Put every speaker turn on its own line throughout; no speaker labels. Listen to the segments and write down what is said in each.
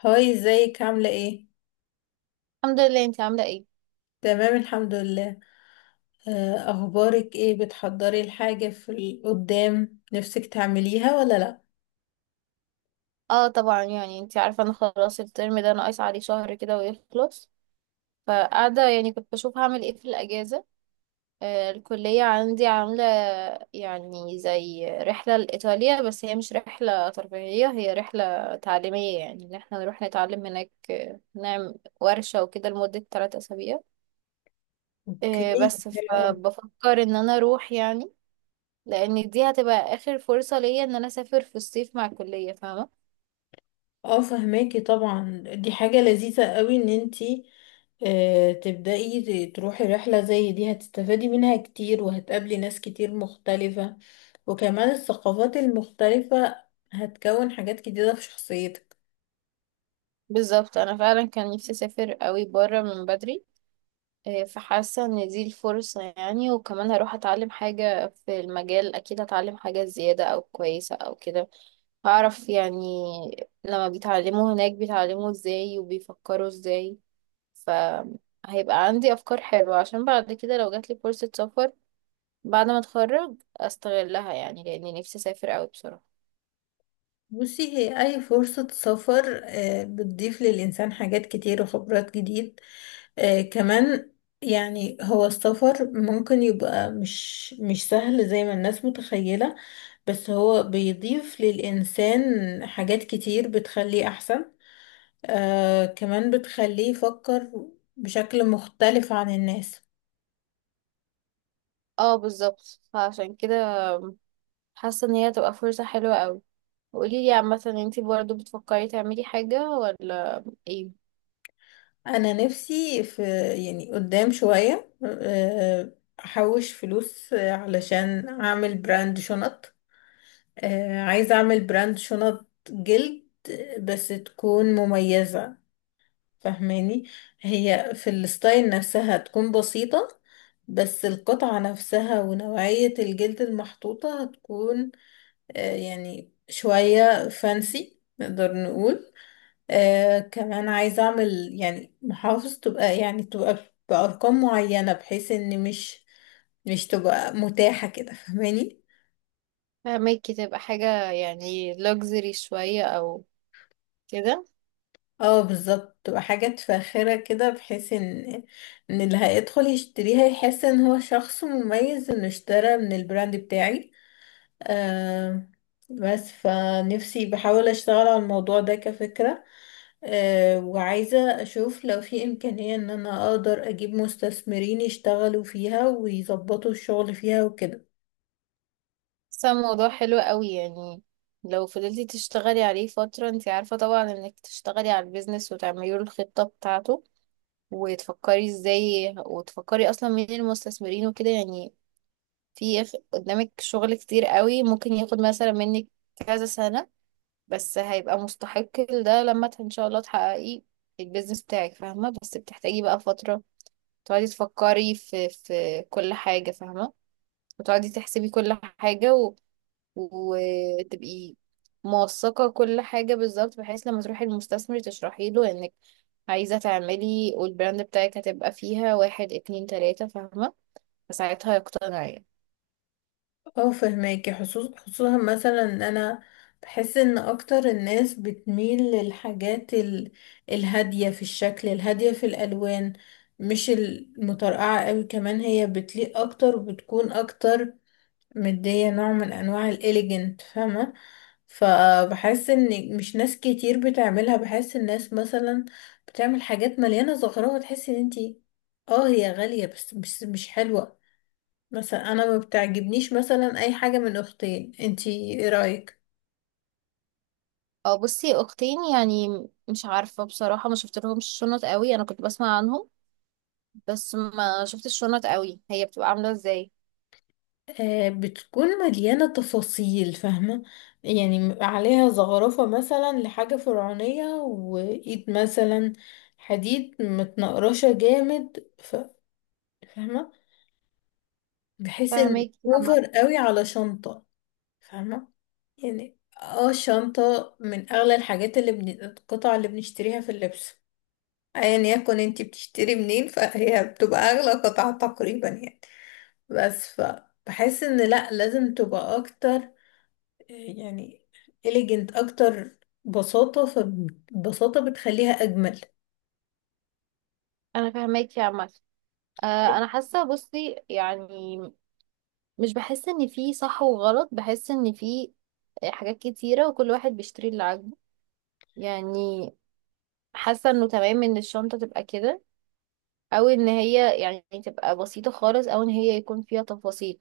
هاي، ازيك؟ عاملة ايه؟
الحمد لله، انت عاملة ايه؟
تمام، الحمد لله. اخبارك ايه؟ بتحضري الحاجة في قدام نفسك تعمليها ولا لا؟
اه طبعا، يعني انت عارفة انا خلاص الترم ده ناقص عليه شهر كده ويخلص. فقاعدة يعني كنت بشوف هعمل ايه في الأجازة. آه، الكلية عندي عاملة يعني زي رحلة لإيطاليا، بس هي مش رحلة ترفيهية، هي رحلة تعليمية، يعني ان احنا نروح نتعلم هناك، نعمل ورشة وكده لمدة 3 أسابيع.
اوكي،
بس
حلو أوي.
فبفكر ان انا اروح يعني، لان دي هتبقى اخر فرصة ليا ان انا اسافر في الصيف مع الكلية، فاهمة؟
اه فهماكي، طبعا دي حاجة لذيذة قوي ان انتي تبدأي، تروحي رحلة زي دي. هتستفادي منها كتير وهتقابلي ناس كتير مختلفة، وكمان الثقافات المختلفة هتكون حاجات جديدة في شخصيتك.
بالظبط، انا فعلا كان نفسي اسافر قوي بره من بدري. فحاسه ان دي الفرصه يعني، وكمان هروح اتعلم حاجه في المجال، اكيد هتعلم حاجه زياده او كويسه او كده. هعرف يعني لما بيتعلموا هناك بيتعلموا ازاي وبيفكروا ازاي، فهيبقى عندي افكار حلوه عشان بعد كده لو جاتلي فرصه سفر بعد ما اتخرج استغلها، يعني لاني نفسي اسافر قوي بصراحه.
بصي، هي أي فرصة سفر بتضيف للإنسان حاجات كتير وخبرات جديد كمان. يعني هو السفر ممكن يبقى مش سهل زي ما الناس متخيلة، بس هو بيضيف للإنسان حاجات كتير بتخليه أحسن، آه كمان بتخليه يفكر بشكل مختلف عن الناس.
اه بالظبط، فعشان كده حاسه ان هي تبقى فرصه حلوه قوي. قولي لي، مثلا انتي برضو بتفكري تعملي حاجة ولا ايه؟
أنا نفسي في، يعني قدام شوية، أحوش فلوس علشان أعمل براند شنط. آه، عايزة أعمل براند شنط جلد بس تكون مميزة، فاهماني؟ هي في الستايل نفسها تكون بسيطة، بس القطعة نفسها ونوعية الجلد المحطوطة هتكون آه، يعني شوية فانسي نقدر نقول. آه كمان عايزة أعمل يعني محافظ تبقى، يعني تبقى بأرقام معينة، بحيث إن مش تبقى متاحة كده، فاهماني؟
فهماكي، تبقى حاجة يعني luxury شوية او كده.
اه بالظبط، تبقى حاجات فاخرة كده، بحيث ان ان اللي هيدخل يشتريها يحس ان هو شخص مميز انه اشترى من البراند بتاعي. آه، بس فنفسي بحاول اشتغل على الموضوع ده كفكرة. آه وعايزة اشوف لو في امكانية ان انا اقدر اجيب مستثمرين يشتغلوا فيها ويظبطوا الشغل فيها وكده.
بس هو موضوع حلو قوي يعني، لو فضلتي تشتغلي عليه فترة، انتي عارفة طبعا انك تشتغلي على البيزنس وتعملي له الخطة بتاعته، وتفكري ازاي، وتفكري اصلا مين المستثمرين وكده يعني. في قدامك شغل كتير قوي، ممكن ياخد مثلا منك كذا سنة، بس هيبقى مستحق. ده لما ان شاء الله تحققي البيزنس بتاعك، فاهمه؟ بس بتحتاجي بقى فتره تقعدي تفكري في كل حاجه، فاهمه؟ وتقعدي تحسبي كل حاجه وتبقي موثقه كل حاجه بالظبط، بحيث لما تروحي للمستثمر تشرحي له انك عايزه تعملي، والبراند بتاعك هتبقى فيها 1، 2، 3، فاهمه؟ فساعتها يقتنع يعني.
اه فهماكي، خصوصا مثلا ان انا بحس ان اكتر الناس بتميل للحاجات ال... الهادية في الشكل، الهادية في الالوان، مش المطرقعة قوي. كمان هي بتليق اكتر، وبتكون اكتر مدية نوع من انواع الاليجنت، فاهمة؟ فبحس ان مش ناس كتير بتعملها. بحس الناس مثلا بتعمل حاجات مليانة زخرفة تحسي ان انتي اه هي غالية بس مش حلوة. بس انا ما بتعجبنيش مثلا اي حاجه من اختين. انتي ايه رايك؟
اه، بصي، اختين يعني مش عارفه بصراحه، ما شفت لهمش شنط قوي، انا كنت بسمع عنهم، بس ما شفتش الشنط قوي، هي بتبقى عاملة ازاي؟
آه بتكون مليانه تفاصيل، فاهمه؟ يعني عليها زخرفه مثلا لحاجه فرعونيه، وايد مثلا حديد متنقرشه جامد، ف... فاهمه؟ بحيث ان
فاهمك يا عمر.
اوفر قوي على شنطه. فاهمه؟ يعني اه الشنطه من اغلى الحاجات اللي بن... القطع اللي بنشتريها في اللبس. ايا يكن انت بتشتري منين، فهي بتبقى اغلى قطعة تقريبا يعني. بس فبحس ان لا، لازم تبقى اكتر يعني إليجنت اكتر. بساطة، فبساطة بتخليها اجمل.
انا فاهمك يا عمر. آه، انا حاسه، بصي يعني، مش بحس ان في صح وغلط، بحس ان في حاجات كتيره وكل واحد بيشتري اللي عاجبه يعني. حاسه انه تمام ان الشنطه تبقى كده، او ان هي يعني تبقى بسيطه خالص، او ان هي يكون فيها تفاصيل.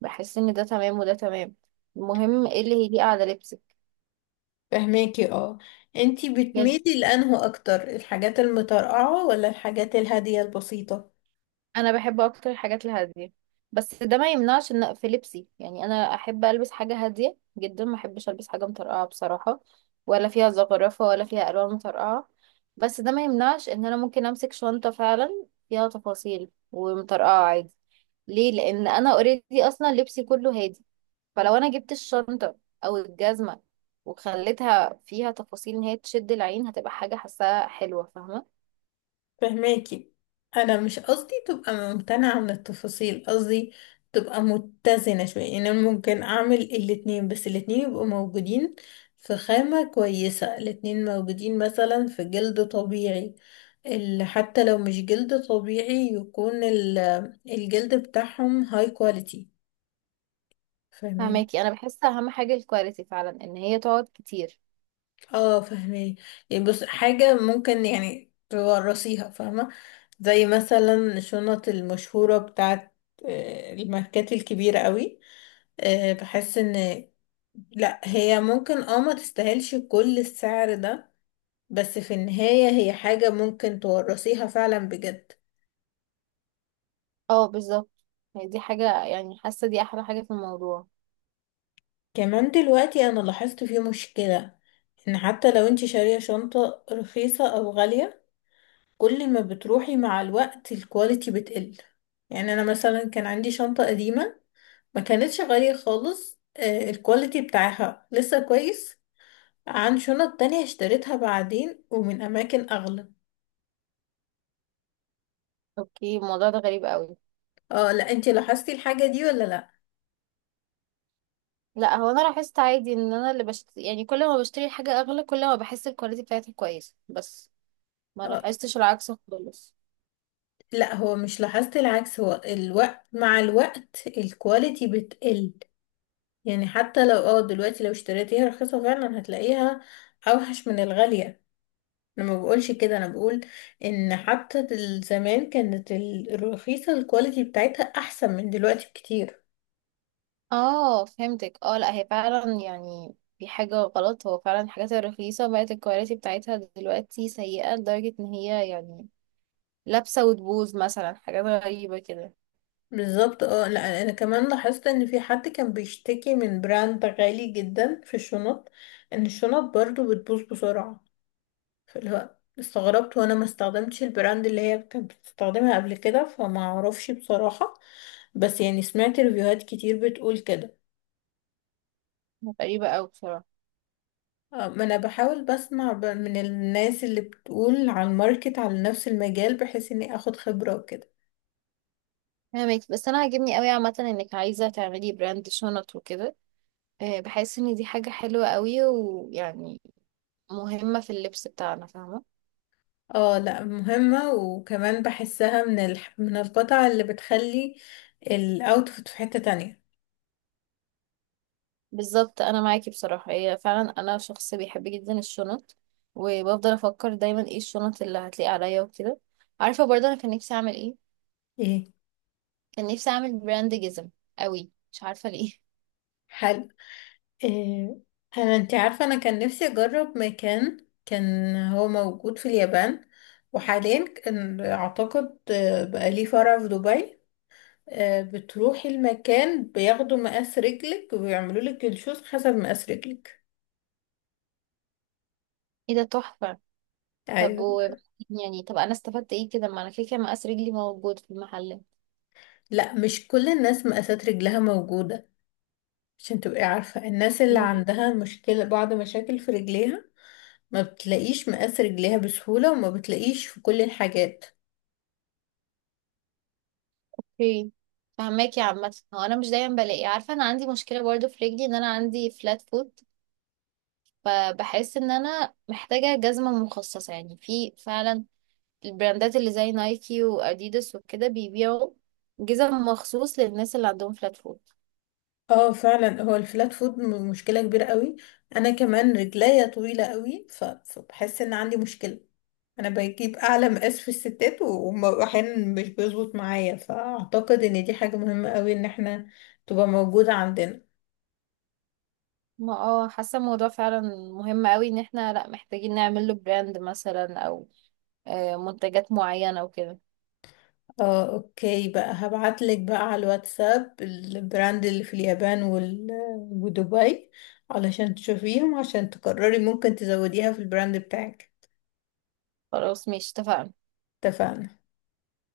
بحس ان ده تمام وده تمام. المهم ايه اللي هيليق على لبسك.
فهماكي؟ اه انتي بتميلي لانه اكتر الحاجات المترقعة ولا الحاجات الهادية البسيطة؟
انا بحب اكتر الحاجات الهاديه، بس ده ما يمنعش ان في لبسي يعني، انا احب البس حاجه هاديه جدا، ما احبش البس حاجه مطرقعه بصراحه، ولا فيها زخرفه، ولا فيها الوان مطرقعه. بس ده ما يمنعش ان انا ممكن امسك شنطه فعلا فيها تفاصيل ومطرقعه عادي. ليه؟ لان انا اوريدي اصلا لبسي كله هادي، فلو انا جبت الشنطه او الجزمه وخليتها فيها تفاصيل ان هي تشد العين، هتبقى حاجه حاساها حلوه، فاهمه؟
فهماكي، انا مش قصدي تبقى ممتنعة من التفاصيل، قصدي تبقى متزنة شوية. يعني انا ممكن اعمل الاتنين، بس الاتنين يبقوا موجودين في خامة كويسة، الاتنين موجودين مثلا في جلد طبيعي. حتى لو مش جلد طبيعي، يكون الجلد بتاعهم هاي كواليتي.
فهماكي، انا بحس اهم حاجه الكواليتي فعلا، ان هي تقعد كتير.
اه فهمي، يعني بص، حاجة ممكن يعني تورثيها، فاهمة؟ زي مثلا الشنط المشهورة بتاعت الماركات الكبيرة قوي. بحس ان لا، هي ممكن اه ما تستاهلش كل السعر ده، بس في النهاية هي حاجة ممكن تورثيها فعلا بجد.
اه بالظبط. هي دي حاجه يعني، حاسه دي احلى حاجه في الموضوع.
كمان دلوقتي انا لاحظت فيه مشكلة، ان حتى لو انت شارية شنطة رخيصة او غالية، كل ما بتروحي مع الوقت الكواليتي بتقل. يعني انا مثلا كان عندي شنطة قديمة ما كانتش غالية خالص، الكواليتي بتاعها لسه كويس عن شنط تانية اشتريتها بعدين ومن اماكن اغلى.
اوكي، الموضوع ده غريب قوي.
اه، لا انتي لاحظتي الحاجة دي ولا لا؟
لا، هو انا لاحظت عادي ان انا اللي يعني كل ما بشتري حاجه اغلى كل ما بحس الكواليتي بتاعتها كويسه، بس ما
اه
لاحظتش العكس خالص.
لا، هو مش لاحظت العكس، هو الوقت، مع الوقت الكواليتي بتقل. يعني حتى لو اه دلوقتي لو اشتريتيها رخيصة فعلا هتلاقيها اوحش من الغالية. انا ما بقولش كده، انا بقول ان حتى زمان كانت الرخيصه الكواليتي بتاعتها احسن من دلوقتي بكتير.
اه فهمتك. اه، لا هي فعلا يعني في حاجه غلط، هو فعلا الحاجات الرخيصه بقت الكواليتي بتاعتها دلوقتي سيئه لدرجه ان هي يعني لابسه وتبوظ، مثلا حاجات غريبه كده.
بالظبط. اه لا، انا كمان لاحظت ان في حد كان بيشتكي من براند غالي جدا في الشنط، ان الشنط برضو بتبوظ بسرعه. فاللي هو استغربت، وانا ما استخدمتش البراند اللي هي كانت بتستخدمها قبل كده، فما اعرفش بصراحه، بس يعني سمعت ريفيوهات كتير بتقول كده.
غريبه قوي بصراحه.
ما انا بحاول بسمع من الناس اللي بتقول على الماركت على نفس المجال، بحيث اني اخد خبرة وكده.
فاهمك، بس انا عاجبني قوي عامه انك عايزه تعملي براند شنط وكده، بحس ان دي حاجه حلوه قوي، ويعني مهمه في اللبس بتاعنا، فاهمه؟
اه لا مهمة، وكمان بحسها من من القطع اللي بتخلي الاوتفيت في حتة تانية.
بالظبط، انا معاكي بصراحه، هي فعلا انا شخص بيحب جدا الشنط، وبفضل افكر دايما ايه الشنط اللي هتليق عليا وكده. عارفه برضه انا كان نفسي اعمل ايه؟
ايه؟
كان نفسي اعمل براند جزم قوي، مش عارفه ليه
حلو. إيه. انا، انت عارفة انا كان نفسي اجرب مكان كان هو موجود في اليابان، وحاليا كان اعتقد بقى ليه فرع في دبي. بتروحي المكان بياخدوا مقاس رجلك ويعملوا لك الشوز حسب مقاس رجلك.
ايه ده، تحفه! طب
ايوه.
و يعني طب انا استفدت ايه كده، ما انا كده كده مقاس رجلي موجود في المحل.
لا مش كل الناس مقاسات رجلها موجودة، عشان تبقي عارفة الناس اللي عندها مشكلة، بعض مشاكل في رجليها، ما بتلاقيش مقاس رجليها بسهولة وما بتلاقيش في كل الحاجات.
اوكي. فهماكي، عامة هو انا مش دايما بلاقي، عارفة انا عندي مشكلة برضو في رجلي، ان انا عندي فلات فوت، فبحس ان انا محتاجة جزمة مخصصة يعني، في فعلا البراندات اللي زي نايكي واديداس وكده بيبيعوا جزم مخصوص للناس اللي عندهم فلات فوت.
اه فعلا، هو الفلات فود مشكلة كبيرة قوي. انا كمان رجليا طويلة قوي، فبحس ان عندي مشكلة، انا بجيب اعلى مقاس في الستات واحيانا مش بيظبط معايا. فاعتقد ان دي حاجة مهمة قوي ان احنا تبقى موجودة عندنا.
ما حاسة الموضوع فعلا مهم قوي، ان احنا لا محتاجين نعمل له براند مثلا، او منتجات معينة وكده.
اه اوكي، بقى هبعتلك بقى على الواتساب البراند اللي في اليابان ودبي، علشان تشوفيهم، عشان تقرري ممكن تزوديها في البراند بتاعك.
خلاص، ماشي، اتفقنا.
اتفقنا.